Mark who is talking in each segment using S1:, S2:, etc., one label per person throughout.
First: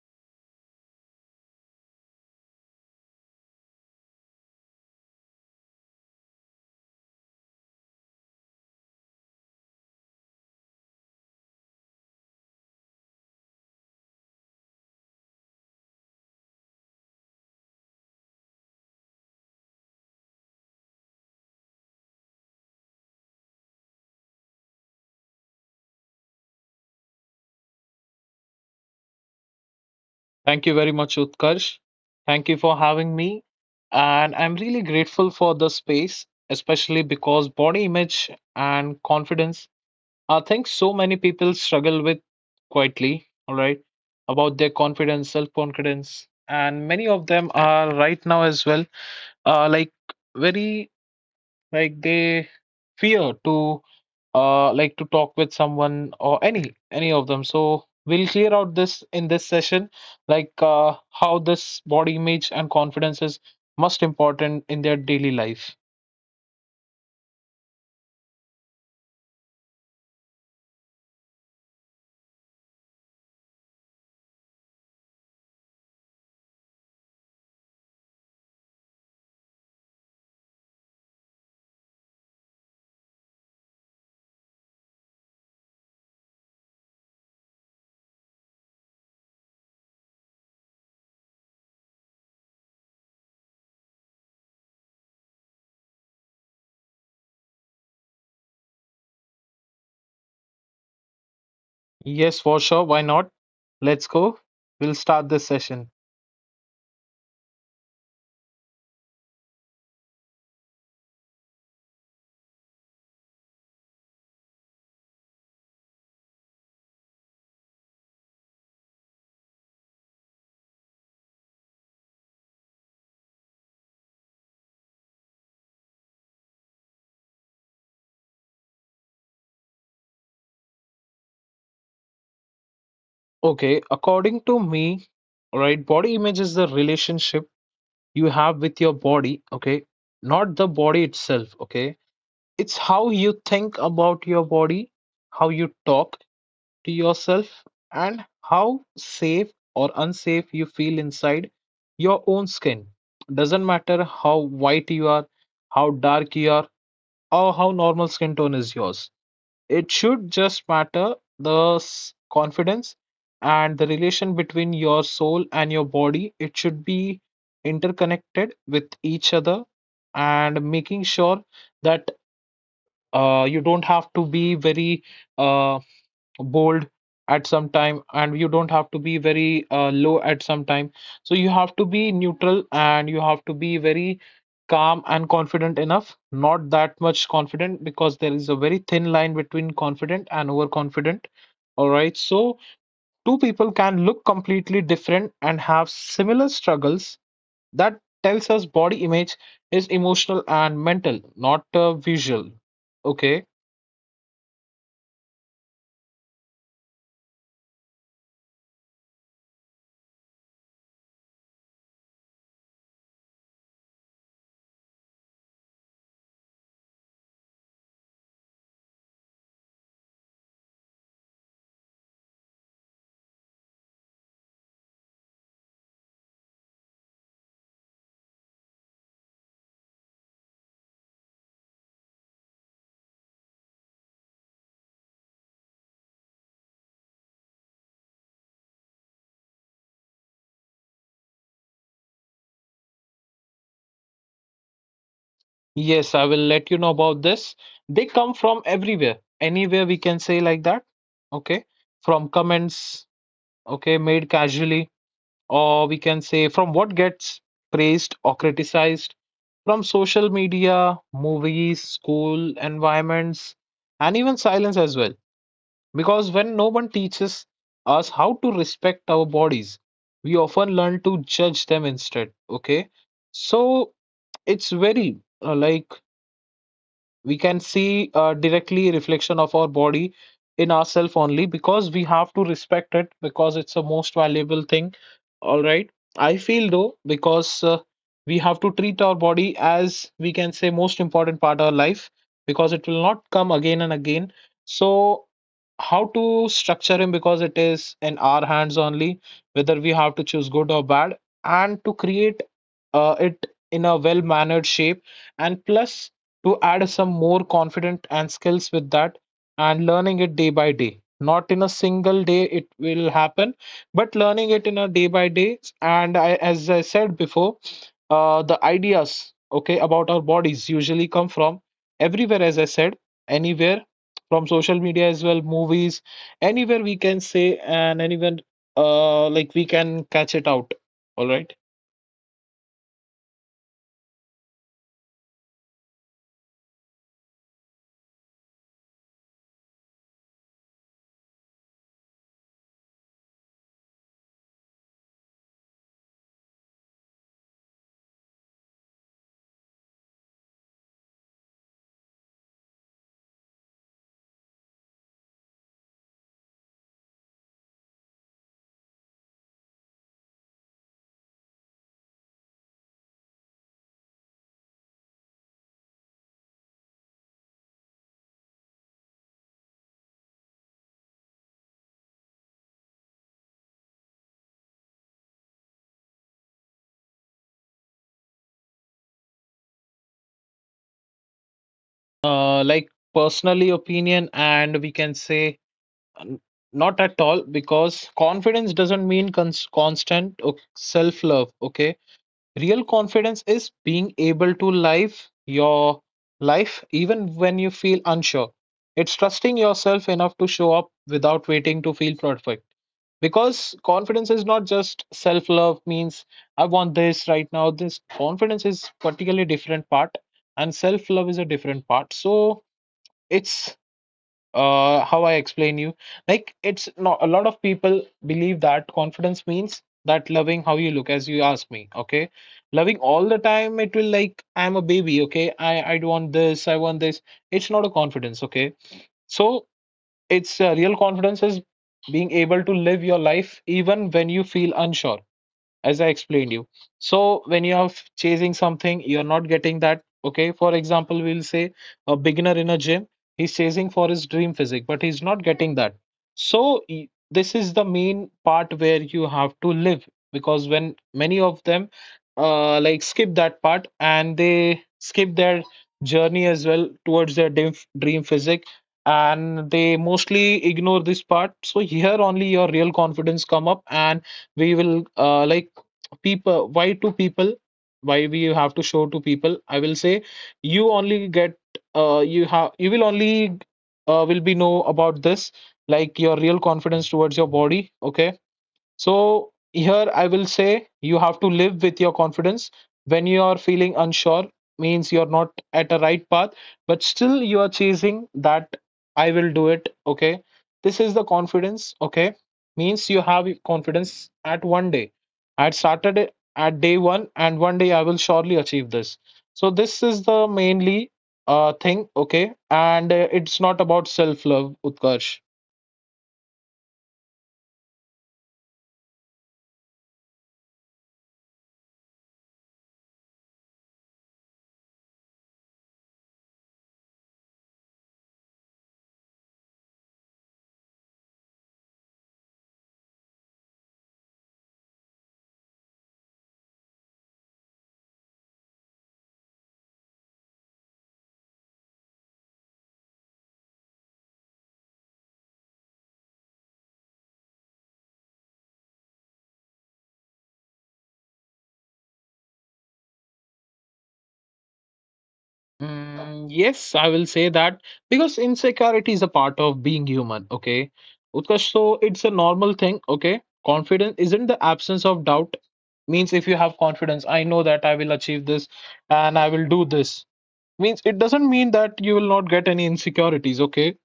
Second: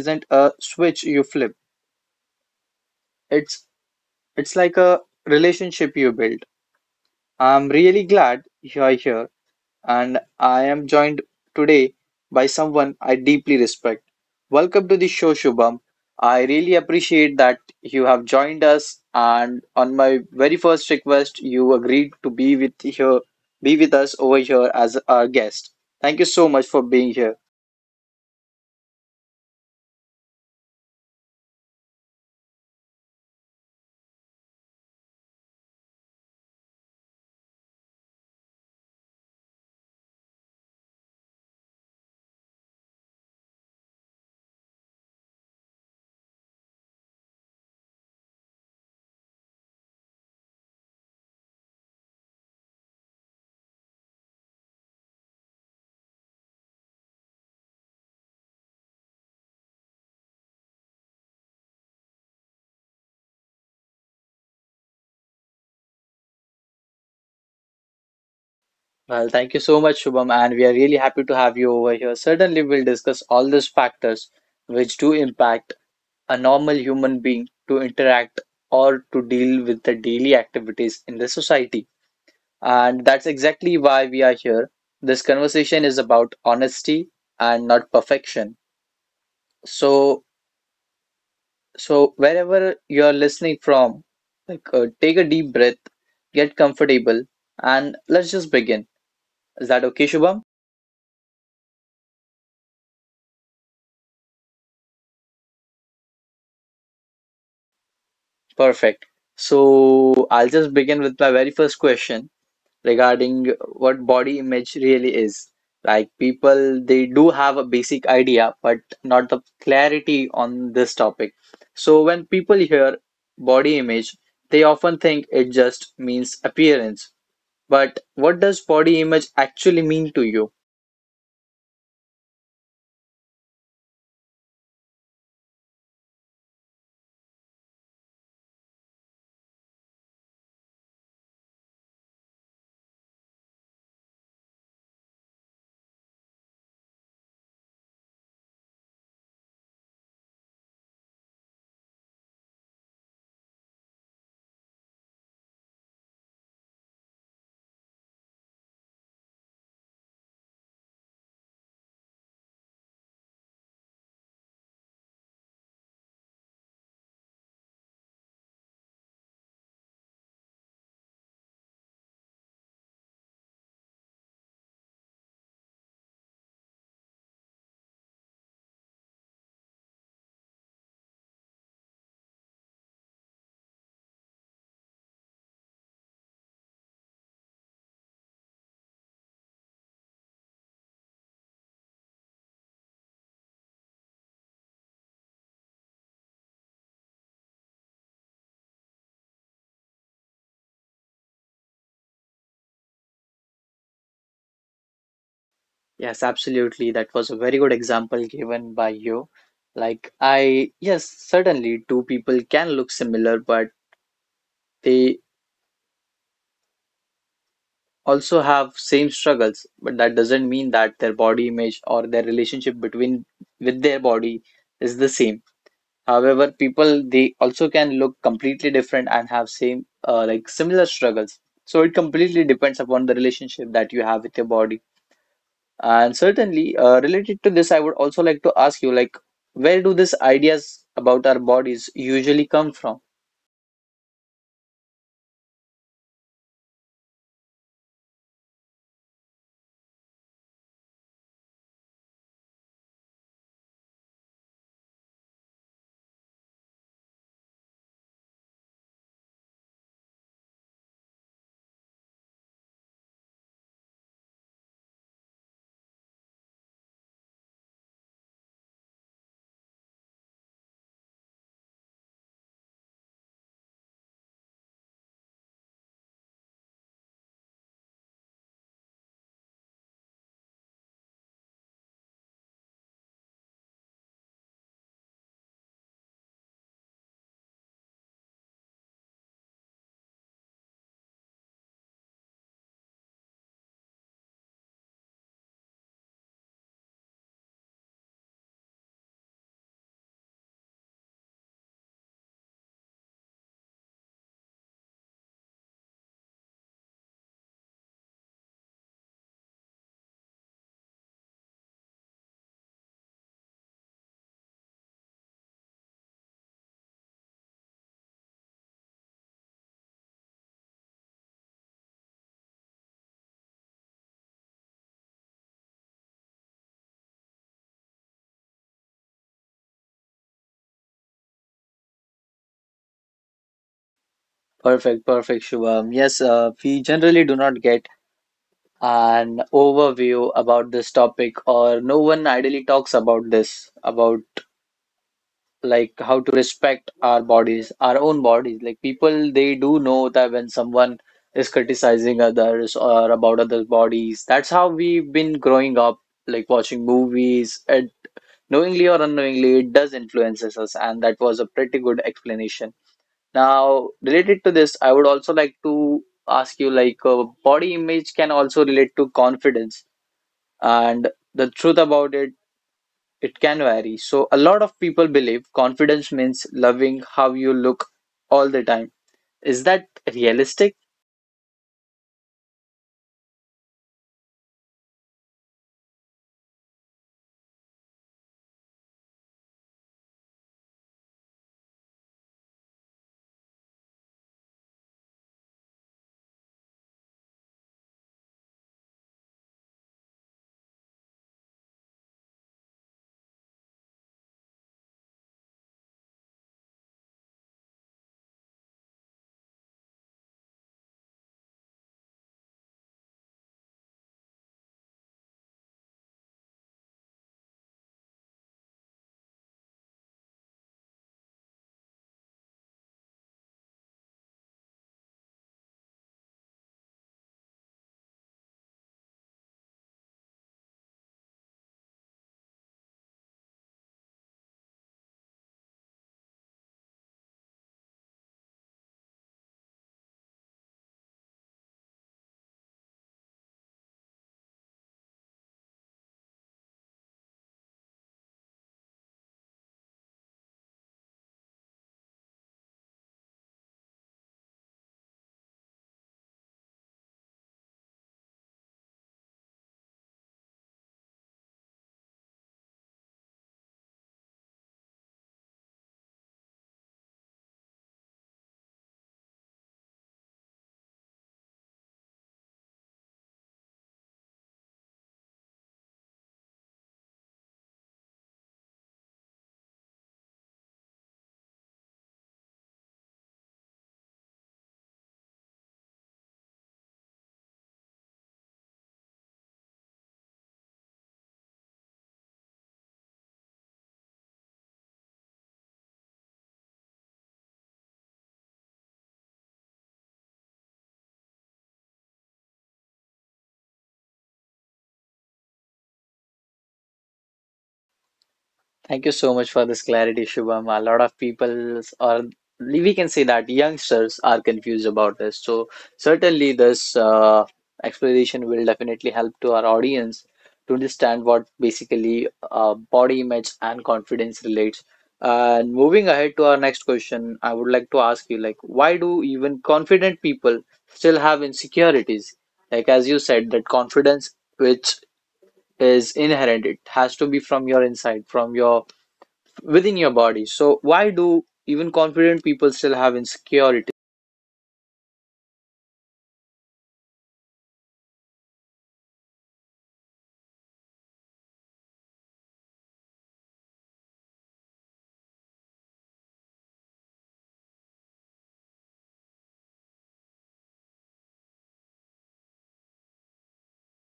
S1: isn't a switch you flip. It's it's like a relationship you build. I'm really glad you're here, and I am joined today by someone I deeply respect. Welcome to the show, Shubham. I really appreciate that you have joined us, and on my very first request, you agreed to be with here, be with us over here as our guest. Thank you so much for being here.
S2: Thank you very much, Utkarsh. Thank you for having me. And I'm really grateful for the space, especially because body image and confidence are things so many people struggle with quietly, all right, about their confidence, self confidence. And many of them are right now as well, like very like they fear to to talk with someone or any of them, so we'll clear out this in this session, like uh how this body image and confidence is most important in their daily life.
S1: Well, thank you so much, Shubham, and we are really happy to have you over here. Certainly, we'll discuss all these factors which do impact a normal human being to interact or to deal with the daily activities in the society. And that's exactly why we are here. This conversation is about honesty and not perfection. So, so, wherever you're listening from, take a deep breath, get comfortable, and let's just begin. Is that okay, Shubham?
S2: Yes, for sure, why not? Let's go. We'll start this session.
S1: Perfect. So, I'll just begin with my very first question, regarding what body image really is. Like people, they do have a basic idea, but not the clarity on this topic. So when people hear body image, they often think it just means appearance. But what does body image actually mean to you?
S2: Okay, according to me, right, body image is the relationship you have with your body, okay, not the body itself. Okay, it's how you think about your body, how you talk to yourself, and how safe or unsafe you feel inside your own skin. Doesn't matter how white you are, how dark you are, or how normal skin tone is yours. It should just matter the confidence and the relation between your soul and your body. It should be interconnected with each other, and making sure that, you don't have to be very uh, bold at some time, and you don't have to be very low at some time. So you have to be neutral, and you have to be very calm and confident enough, not that much confident, because there is a very thin line between confident and overconfident. All right, so two people can look completely different and have similar struggles. That tells us body image is emotional and mental, not visual. Okay.
S1: Yes, absolutely. That was a very good example given by you. Like I, yes, certainly two people can look similar, but they also have same struggles, but that doesn't mean that their body image or their relationship between with their body is the same. However, people they also can look completely different and have same like similar struggles. So it completely depends upon the relationship that you have with your body. And certainly, related to this, I would also like to ask you, like, where do these ideas about our bodies usually come from?
S2: Yes, I will let you know about this. They come from everywhere, anywhere, we can say like that. Okay. From comments, okay, made casually, or we can say from what gets praised or criticized, from social media, movies, school environments, and even silence as well. Because when no one teaches us how to respect our bodies, we often learn to judge them instead. Okay. So it's very, uh, like we can see, directly, reflection of our body in ourself only, because we have to respect it because it's a most valuable thing. All right, I feel though, because, we have to treat our body as, we can say, most important part of our life, because it will not come again and again. So how to structure him, because it is in our hands only whether we have to choose good or bad, and to create, it in a well mannered shape, and plus to add some more confident and skills with that, and learning it day by day, not in a single day it will happen, but learning it in a day by day. And as I said before, the ideas, okay, about our bodies usually come from everywhere, as I said, anywhere, from social media as well, movies, anywhere we can say, and anywhere, we can catch it out. All right.
S1: Perfect, perfect, Shubham. Yes, we generally do not get an overview about this topic, or no one ideally talks about this, about like how to respect our bodies, our own bodies. Like people, they do know that when someone is criticizing others or about others' bodies, that's how we've been growing up, like watching movies. It, knowingly or unknowingly, it does influences us, and that was a pretty good explanation. Now, related to this, I would also like to ask you, like, body image can also relate to confidence, and the truth about it, it can vary. So a lot of people believe confidence means loving how you look all the time. Is that realistic?
S2: Personally opinion, and we can say, N- not at all, because confidence doesn't mean constant self-love, okay? Real confidence is being able to live your life even when you feel unsure. It's trusting yourself enough to show up without waiting to feel perfect. Because confidence is not just self-love means I want this right now. This confidence is particularly different part, and self-love is a different part. So it's, how I explain you, like it's not, a lot of people believe that confidence means that loving how you look, as you ask me, okay, loving all the time, it will like I'm a baby, okay, I don't want this, I want this. It's not a confidence, okay. So it's, real confidence is being able to live your life even when you feel unsure, as I explained you. So when you are chasing something, you're not getting that. Okay, for example, we'll say a beginner in a gym, he's chasing for his dream physique, but he's not getting that. So this is the main part where you have to live, because when many of them, skip that part, and they skip their journey as well towards their dream physique, and they mostly ignore this part. So here only your real confidence come up. And we will, people, why we have to show to people, I will say, you only get, you will only, will be know about this, like your real confidence towards your body, okay. So here I will say you have to live with your confidence when you are feeling unsure, means you're not at a right path, but still you are chasing that, I will do it, okay. This is the confidence, okay, means you have confidence at one day, I started it at day one, and one day I will surely achieve this. So this is the mainly, thing, okay. And it's not about self love, Utkarsh.
S1: Thank you so much for this clarity, Shubham. A lot of people, or we can say that youngsters, are confused about this. So certainly this explanation will definitely help to our audience to understand what basically body image and confidence relates. And moving ahead to our next question, I would like to ask you, like, why do even confident people still have insecurities? Like, as you said, that confidence which is inherent, it has to be from your inside, from your within your body. So why do even confident people still have insecurity?
S2: Mm, yes, I will say that because insecurity is a part of being human, okay? Utkarsh, so it's a normal thing, okay? Confidence isn't the absence of doubt. Means if you have confidence, I know that I will achieve this and I will do this. Means it doesn't mean that you will not get any insecurities, okay?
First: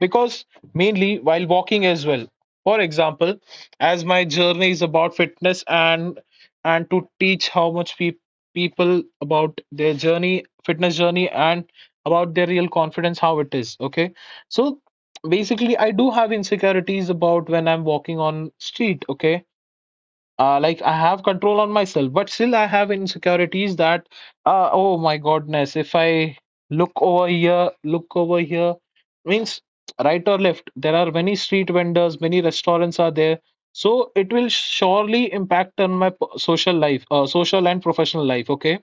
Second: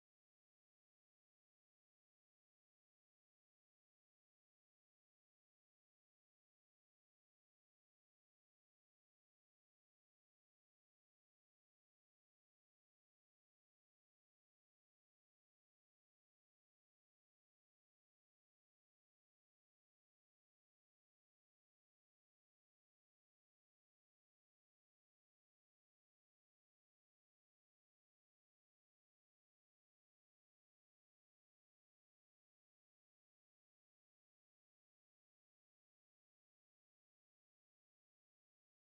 S2: Because mainly while walking as well, for example, as my journey is about fitness and to teach how much people about their journey, fitness journey, and about their real confidence how it is, okay. So basically I do have insecurities about when I'm walking on street, okay. I have control on myself, but still I have insecurities that, oh my goodness, if I look over here, means right or left, there are many street vendors, many restaurants are there. So it will surely impact on my social life, social and professional life, okay.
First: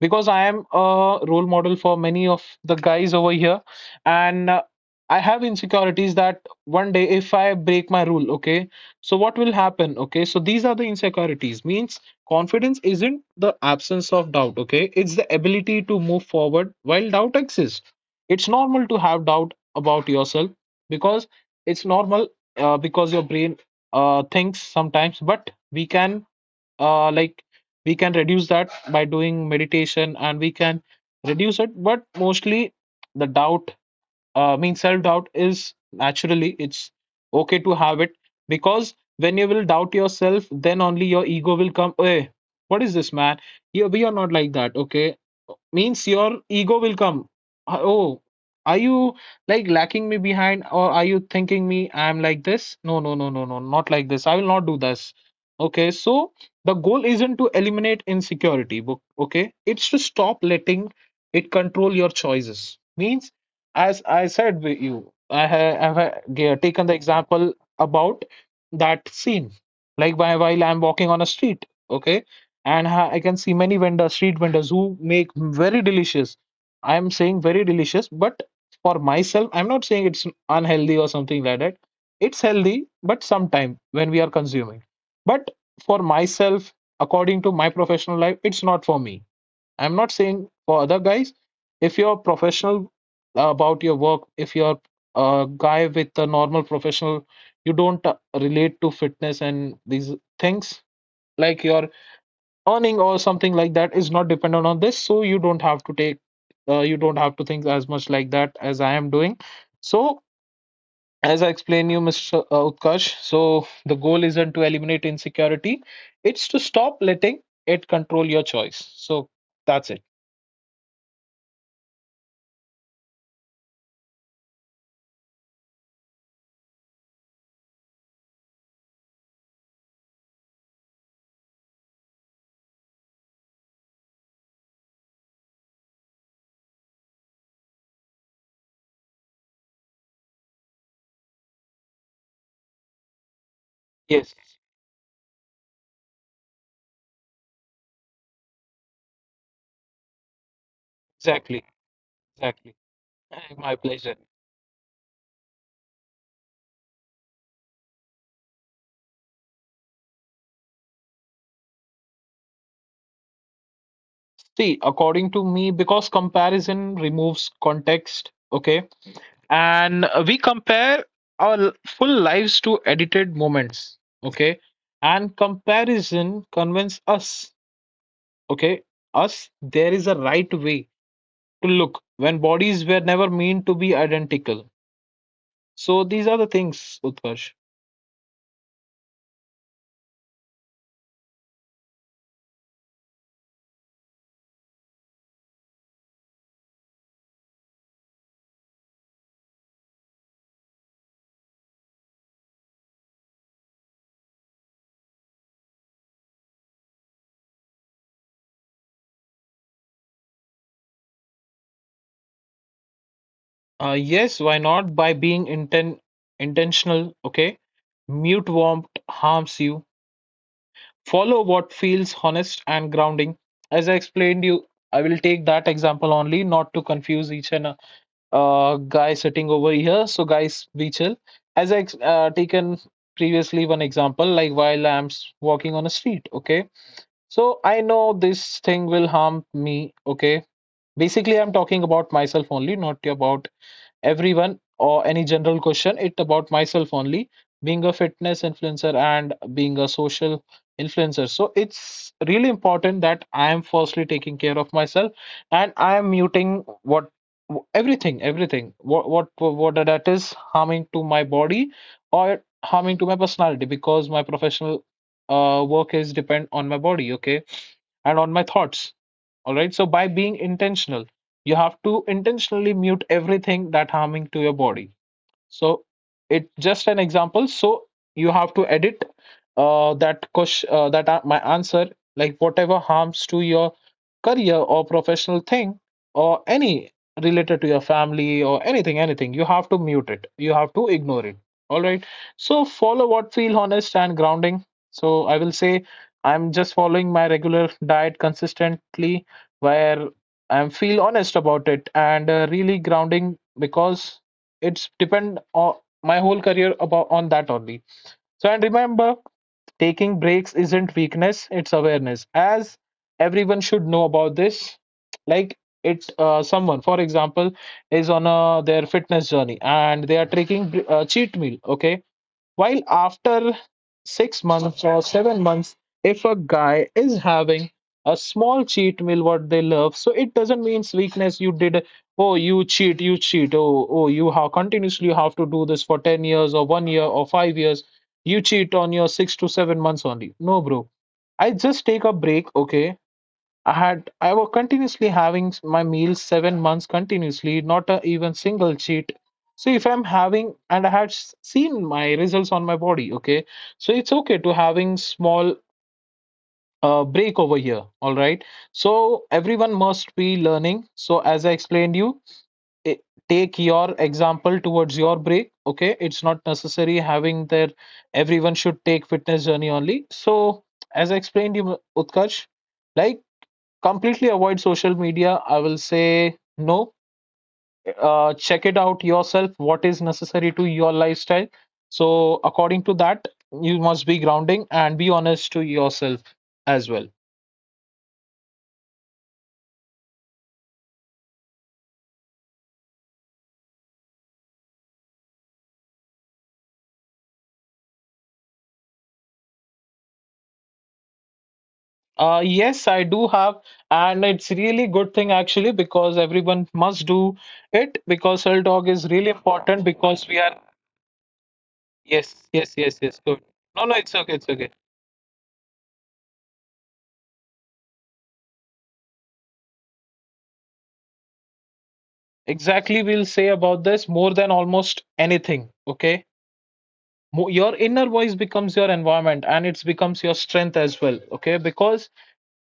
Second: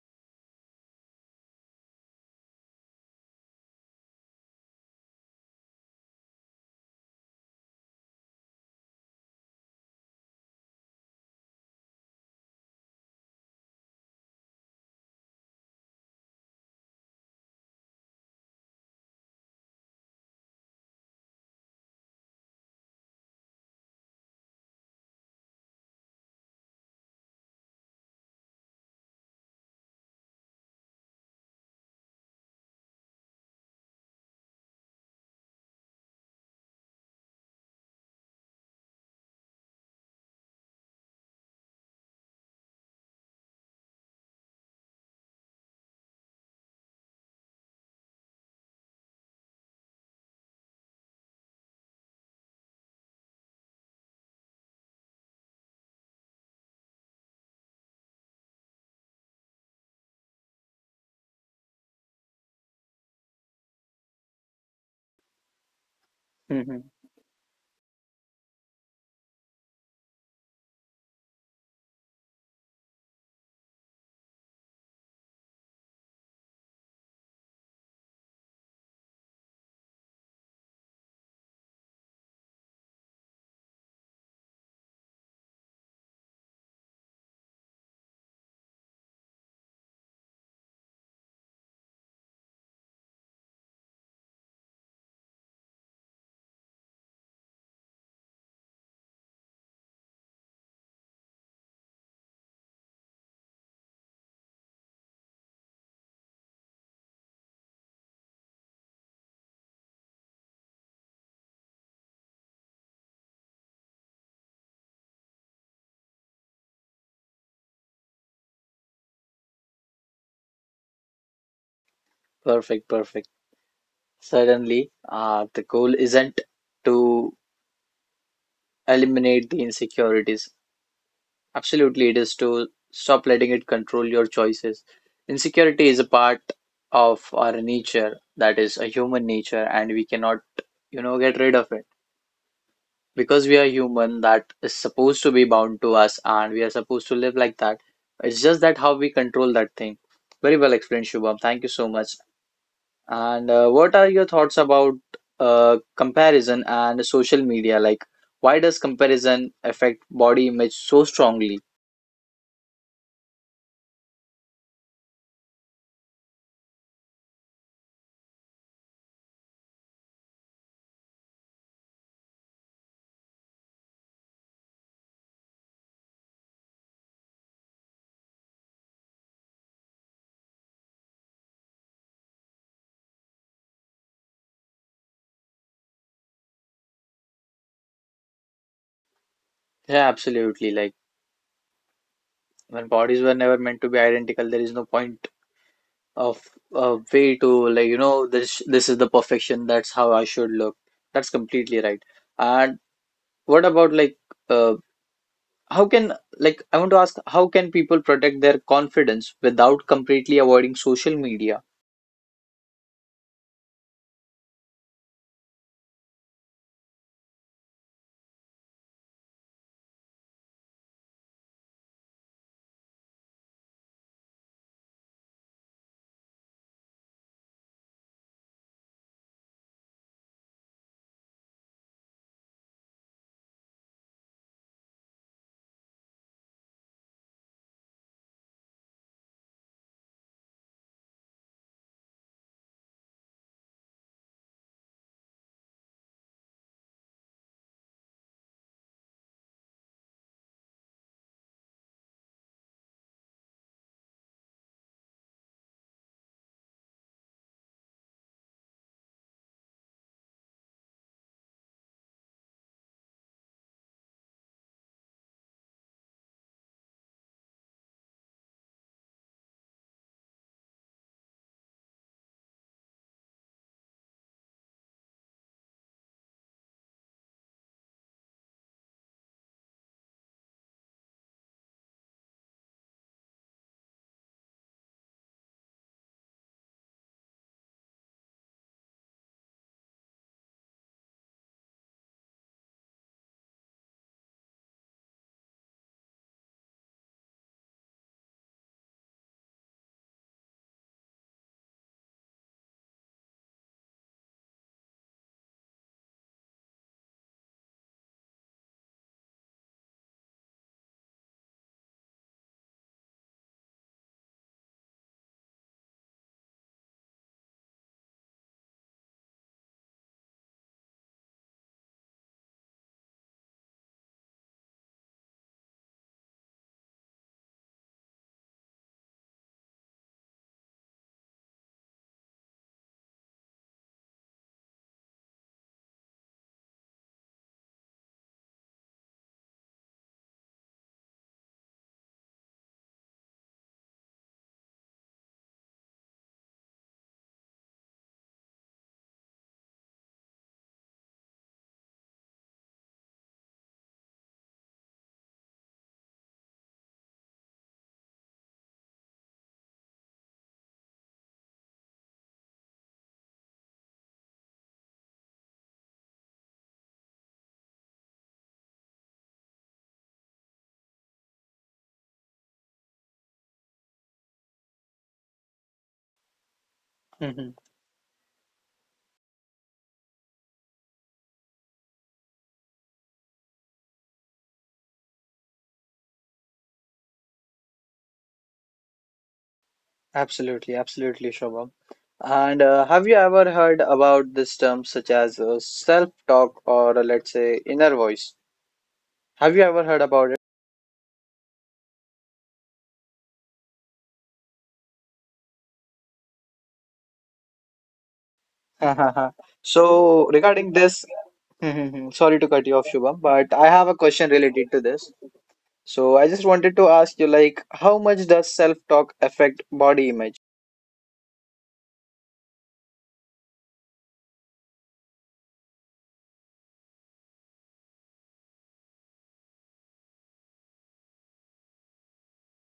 S2: Because I am a role model for many of the guys over here, and I have insecurities that one day if I break my rule, okay, so what will happen? Okay, so these are the insecurities. Means confidence isn't the absence of doubt, okay, it's the ability to move forward while doubt exists. It's normal to have doubt about yourself, because it's normal, because your brain, thinks sometimes, but we can, uh, like we can reduce that by doing meditation, and we can reduce it, but mostly the doubt, I mean, self doubt is naturally, it's okay to have it. Because when you will doubt yourself, then only your ego will come, hey, what is this, man? You, we are not like that, okay. Means your ego will come. "Oh, are you like lacking me behind, or are you thinking me I'm like this? No, no, no, no, no, not like this, I will not do this, okay." So the goal isn't to eliminate insecurity, okay, it's to stop letting it control your choices. Means, as I said with you, I have
S1: hmm
S2: taken the example about that scene. Like by while I'm walking on a street, okay, and I can see many vendors, street vendors, who make very delicious. I am saying very delicious, but for myself, I'm not saying it's unhealthy or something like that. It's healthy, but sometime when we are consuming. But for myself, according to my professional life, it's not for me. I'm not saying for other guys, if you're professional about your work, if you're a guy with a normal professional, you don't, relate to fitness and these things, like your earning or something like that is not dependent on this. So you don't have to take, you don't have to think as much like that as I am doing. So as I explained you, Mr. Utkarsh, so the goal isn't to eliminate insecurity, it's to stop letting it control your choice. So that's it.
S1: Perfect, perfect. Certainly, the goal isn't to eliminate the insecurities. Absolutely, it is to stop letting it control your choices. Insecurity is a part of our nature, that is a human nature, and we cannot, you know, get rid of it, because we are human.
S2: Yes.
S1: That is supposed to be bound to us and we are supposed to live like that. It's just that how we control that thing. Very well explained, Shubham,
S2: Exactly,
S1: thank you so much.
S2: exactly.
S1: And
S2: My
S1: what are
S2: pleasure.
S1: your thoughts about comparison and social media? Like, why does comparison affect body image so strongly?
S2: See, according to me, because comparison removes context, okay? And we compare our full lives to edited moments, okay? And comparison convinces us, okay, us there is a right way to look when bodies were never meant to be identical. So these are the things, Utkarsh.
S1: Yeah, absolutely. Like, when bodies were never meant to be identical, there is no point of a way to, like, you know, this is the perfection, that's how I should look. That's completely right. And what about like, uh, how can, like, I want to ask, how can people protect their confidence without completely avoiding social media?
S2: Yes, why not? By being intentional, okay? Mute warmth harms you. Follow what feels honest and grounding. As I explained you, I will take that example only, not to confuse each and guy sitting over here. So, guys, be chill. As I taken previously one example, like while I'm walking on a street. Okay, so I know this thing will harm me. Okay, basically, I'm talking about myself only, not about everyone or any general question it about myself only, being a fitness influencer and being a social influencer, so it's really important that I am firstly taking care of myself and I am muting what everything what that is harming to my body or harming to my personality, because my professional work is depend on my body, okay, and on my thoughts. All right, so by being intentional, you have to intentionally mute everything that harming to your body. So it's just an example. So you have to edit that question, my answer, like whatever harms to your career or professional thing or any related to your family or anything, anything. You have to mute it. You have to ignore it. All right. So follow what feel honest and grounding. So I will say I'm just following my regular diet consistently, where I am feel honest about it and really grounding, because it's depend on my whole career about on that only. So, and remember, taking breaks isn't weakness, it's awareness. As everyone should know about this, like it. Someone, for example, is on a, their fitness journey and they are taking cheat meal, okay, while after 6 months or 7 months, if a guy is having a small cheat meal, what they love, so it doesn't mean weakness. You did, oh, you cheat, oh, oh, you have continuously, you have to do this for 10 years or one year or 5 years. You cheat on your 6 to 7 months only. No, bro. I just take a break, okay? I was continuously having my meals 7 months continuously, not a, even single cheat. So if I'm having, and I had seen my results on my body, okay, so it's okay to having small break over here. All right. So everyone must be learning. So as I explained you, i- take your example towards your break. Okay, it's not necessary having their everyone should take fitness journey only. So as I explained you, Utkarsh. Like completely avoid social media, I will say no.
S1: hmm
S2: Check it out yourself what is necessary to your lifestyle. So according to that, you must be grounding and be honest to yourself as well.
S1: Absolutely, absolutely, Shobham. And have you ever heard about this term such as self-talk, or let's say inner voice? Have you ever heard about it?
S2: Yes, I do have, and it's really good thing actually, because everyone must do it, because self dog is really important, because
S1: So
S2: we are.
S1: regarding this,
S2: Yes,
S1: sorry to cut
S2: yes,
S1: you off,
S2: yes, yes,
S1: Shubham,
S2: good.
S1: but I
S2: No,
S1: have
S2: no,
S1: a
S2: it's
S1: question
S2: okay, it's okay.
S1: related to this. So I just wanted to ask you, like, how much does self-talk affect body image?
S2: Exactly, we'll say about this more than almost anything. Okay, your inner voice becomes your environment and it becomes your strength as well, okay, because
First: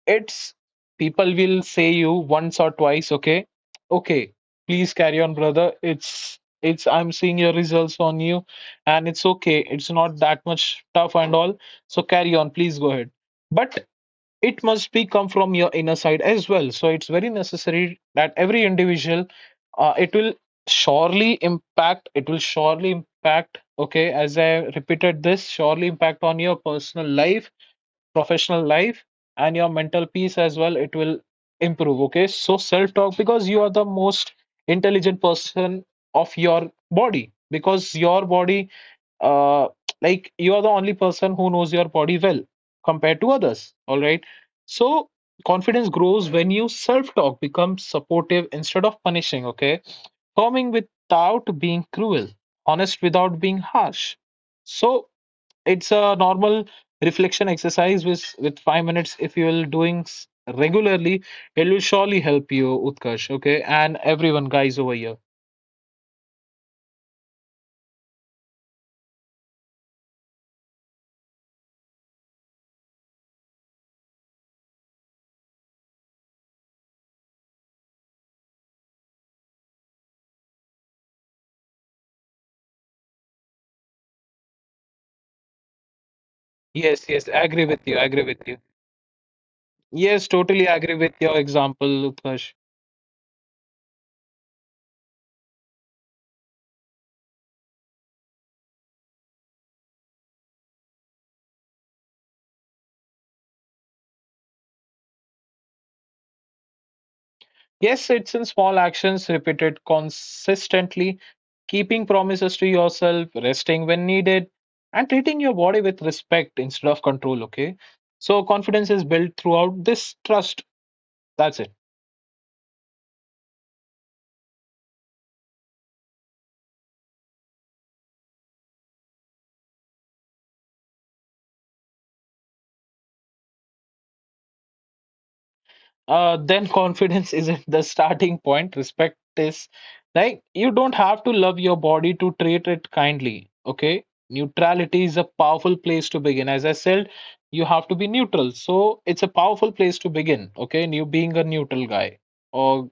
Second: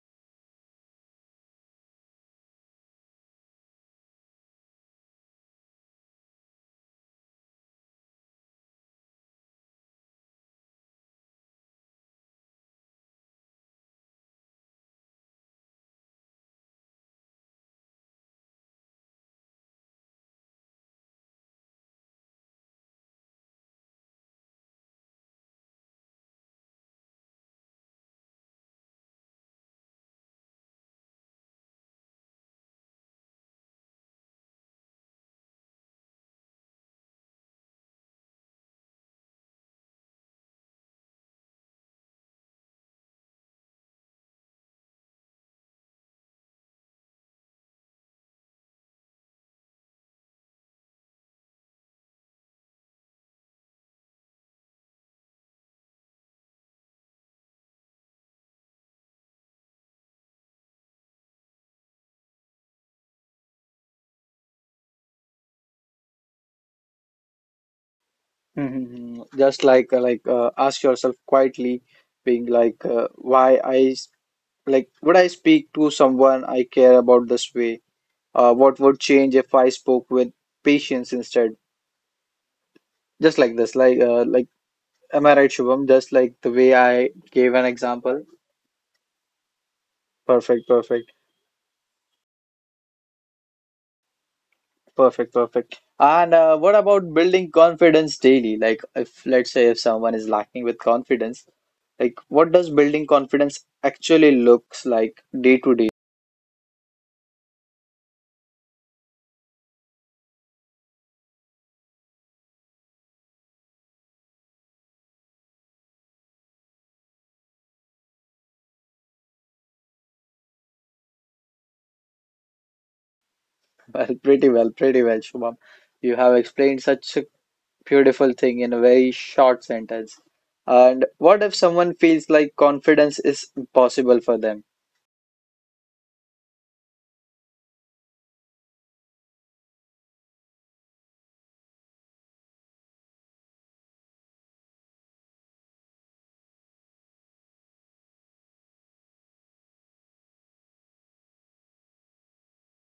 S2: it's people will say you once or twice. Okay, okay, please carry on, brother. It's I'm seeing your results on you, and it's okay, it's not that much tough and all. So carry on, please, go ahead. But it must be come from your inner side as well. So it's very necessary that every individual, it will surely impact, it will surely impact, okay, as I repeated, this surely impact on your personal life, professional life, and your mental peace as well. It will improve, okay? So self talk, because you are the most intelligent person of your body, because your body, uh, like, you are the only person who knows your body well compared to others. All right. So confidence grows when you self talk becomes supportive instead of punishing. Okay. Firming without being cruel, honest without being harsh. So it's a normal reflection exercise with 5 minutes. If you will doing regularly, it will surely help you, Utkarsh. Okay. And everyone, guys, over here.
S1: Just like ask yourself quietly, being like, like, would I speak to someone I care about this way? What would change if I spoke with patience instead? Just like this, like like, am I right, Shubham? Just like the way
S2: Yes,
S1: I
S2: yes, I
S1: gave
S2: agree
S1: an
S2: with you. I agree
S1: example.
S2: with you. Yes, totally
S1: Perfect,
S2: agree with
S1: perfect,
S2: your example, Utkarsh.
S1: perfect, perfect. And what about building confidence daily? Like, if, let's say, if someone is lacking with confidence, like, what does building confidence actually looks like day to day?
S2: Yes, it's in small actions repeated consistently, keeping promises to yourself, resting when needed, and treating your body with respect instead of control. Okay. So confidence is built throughout this trust. That's it.
S1: Well, pretty well, pretty well, Shubham. You have explained such a beautiful thing in a very short sentence. And what if someone feels like confidence is impossible for them?
S2: Then confidence isn't the starting point. Respect is, like, you don't have to love your body to treat it kindly. Okay. Neutrality is a powerful place to begin. As I said, you have to be neutral. So it's a powerful place to begin. Okay. And you being a neutral guy or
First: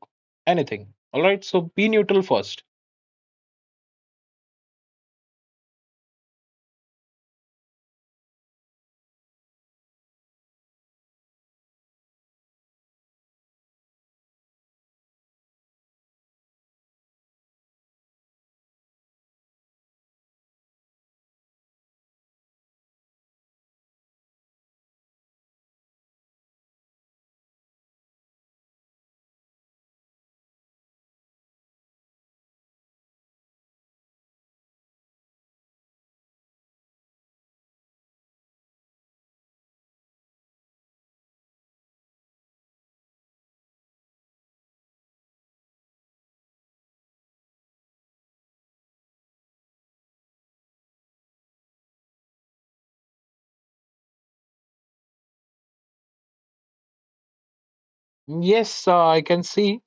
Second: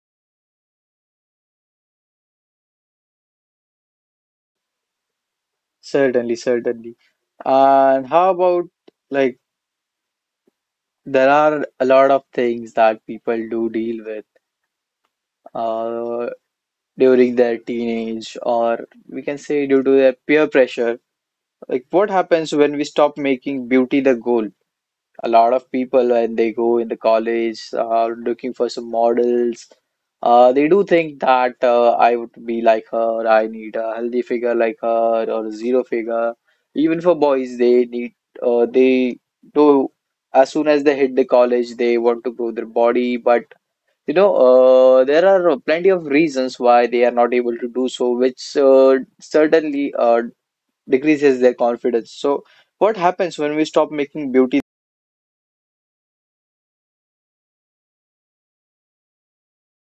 S2: anything. All right. So be neutral first.
S1: Certainly, certainly. And how about like, there are a lot of things that people do deal with uh, during their teenage, or we can say due to their peer pressure. Like, what happens when we stop making beauty the goal? A lot of people, when they go in the college, looking for some models, they do think that I would be like her, I need a healthy figure like her, or a zero figure. Even for boys, they need, they do, as soon as they hit the college, they want to grow their body. But you know, there are plenty of reasons why they are not able to do so, which certainly decreases their confidence. So what happens when we stop making beauty?
S2: Yes, I can see,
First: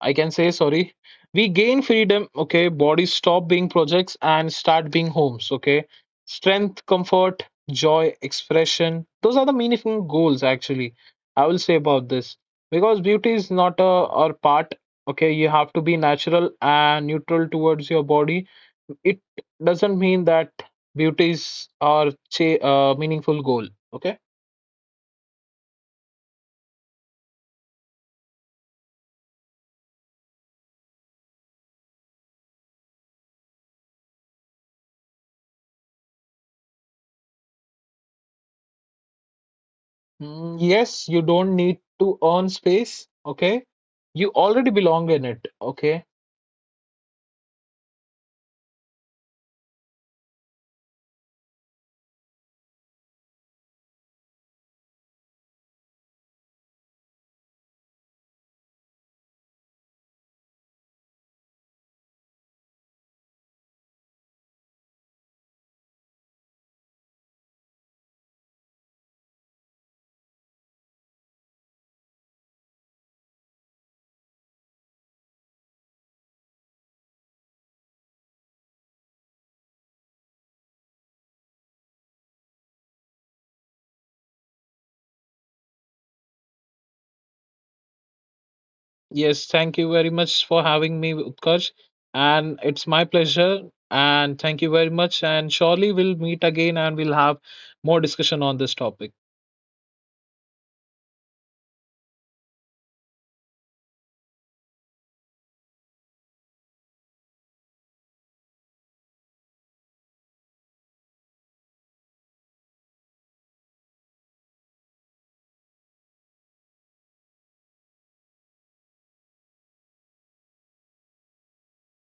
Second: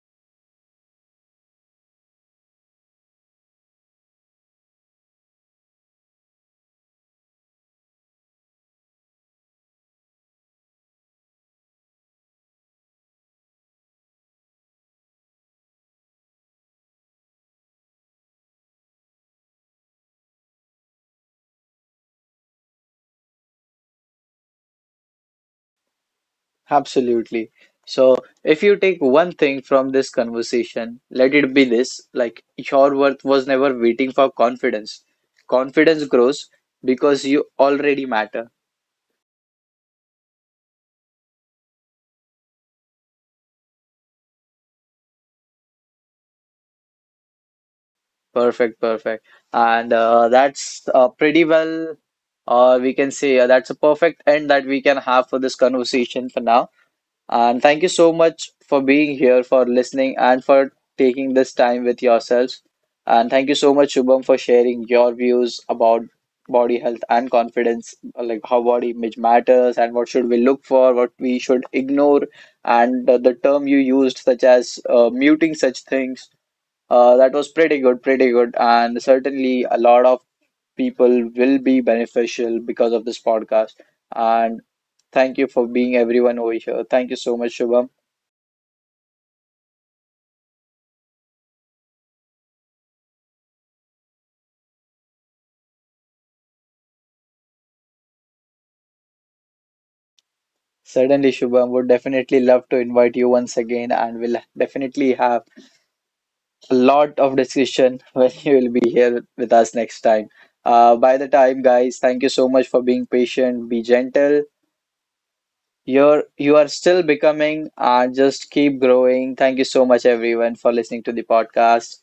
S2: I can say, sorry. We gain freedom, okay? Bodies stop being projects and start being homes, okay? Strength, comfort, joy, expression. Those are the meaningful goals, actually. I will say about this. Because beauty is not a or part, okay? You have to be natural and neutral towards your body. It doesn't mean that beauty is our meaningful goal, okay?
S1: Absolutely. So, if you take one thing from this conversation, let it be this: like, your worth was never waiting for confidence. Confidence grows because you already matter.
S2: Mm, yes, you don't need to earn space. Okay. You already belong in it. Okay.
S1: Perfect, perfect. And that's pretty well, or we can say that's a perfect end that we can have for this conversation for now. And thank you so much for being here, for listening, and for taking this time with yourselves. And thank you so much, Shubham, for sharing your views about body health and confidence, like how body image matters and what should we look for, what we should ignore, and the term you used, such as muting such things. That was pretty good, pretty good, and certainly a lot of people will be beneficial because of this podcast. And thank you for being everyone over here. Thank you so much, Shubham.
S2: Yes. Thank you very much for having me, Utkarsh. And it's my pleasure. And thank you very much. And surely we'll meet again and we'll have more discussion on this topic.
S1: Certainly, Shubham, would definitely love to invite you once again, and we'll definitely have a lot of discussion when you will be here with us next time. By the time, guys, thank you so much for being patient. Be gentle. You are still becoming and just keep growing. Thank you so much, everyone, for listening to the podcast.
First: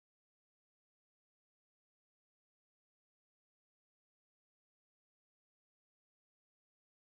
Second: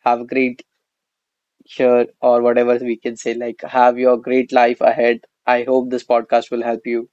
S1: Have a great here, or whatever we can say, like, have your great life ahead. I hope this podcast will help you.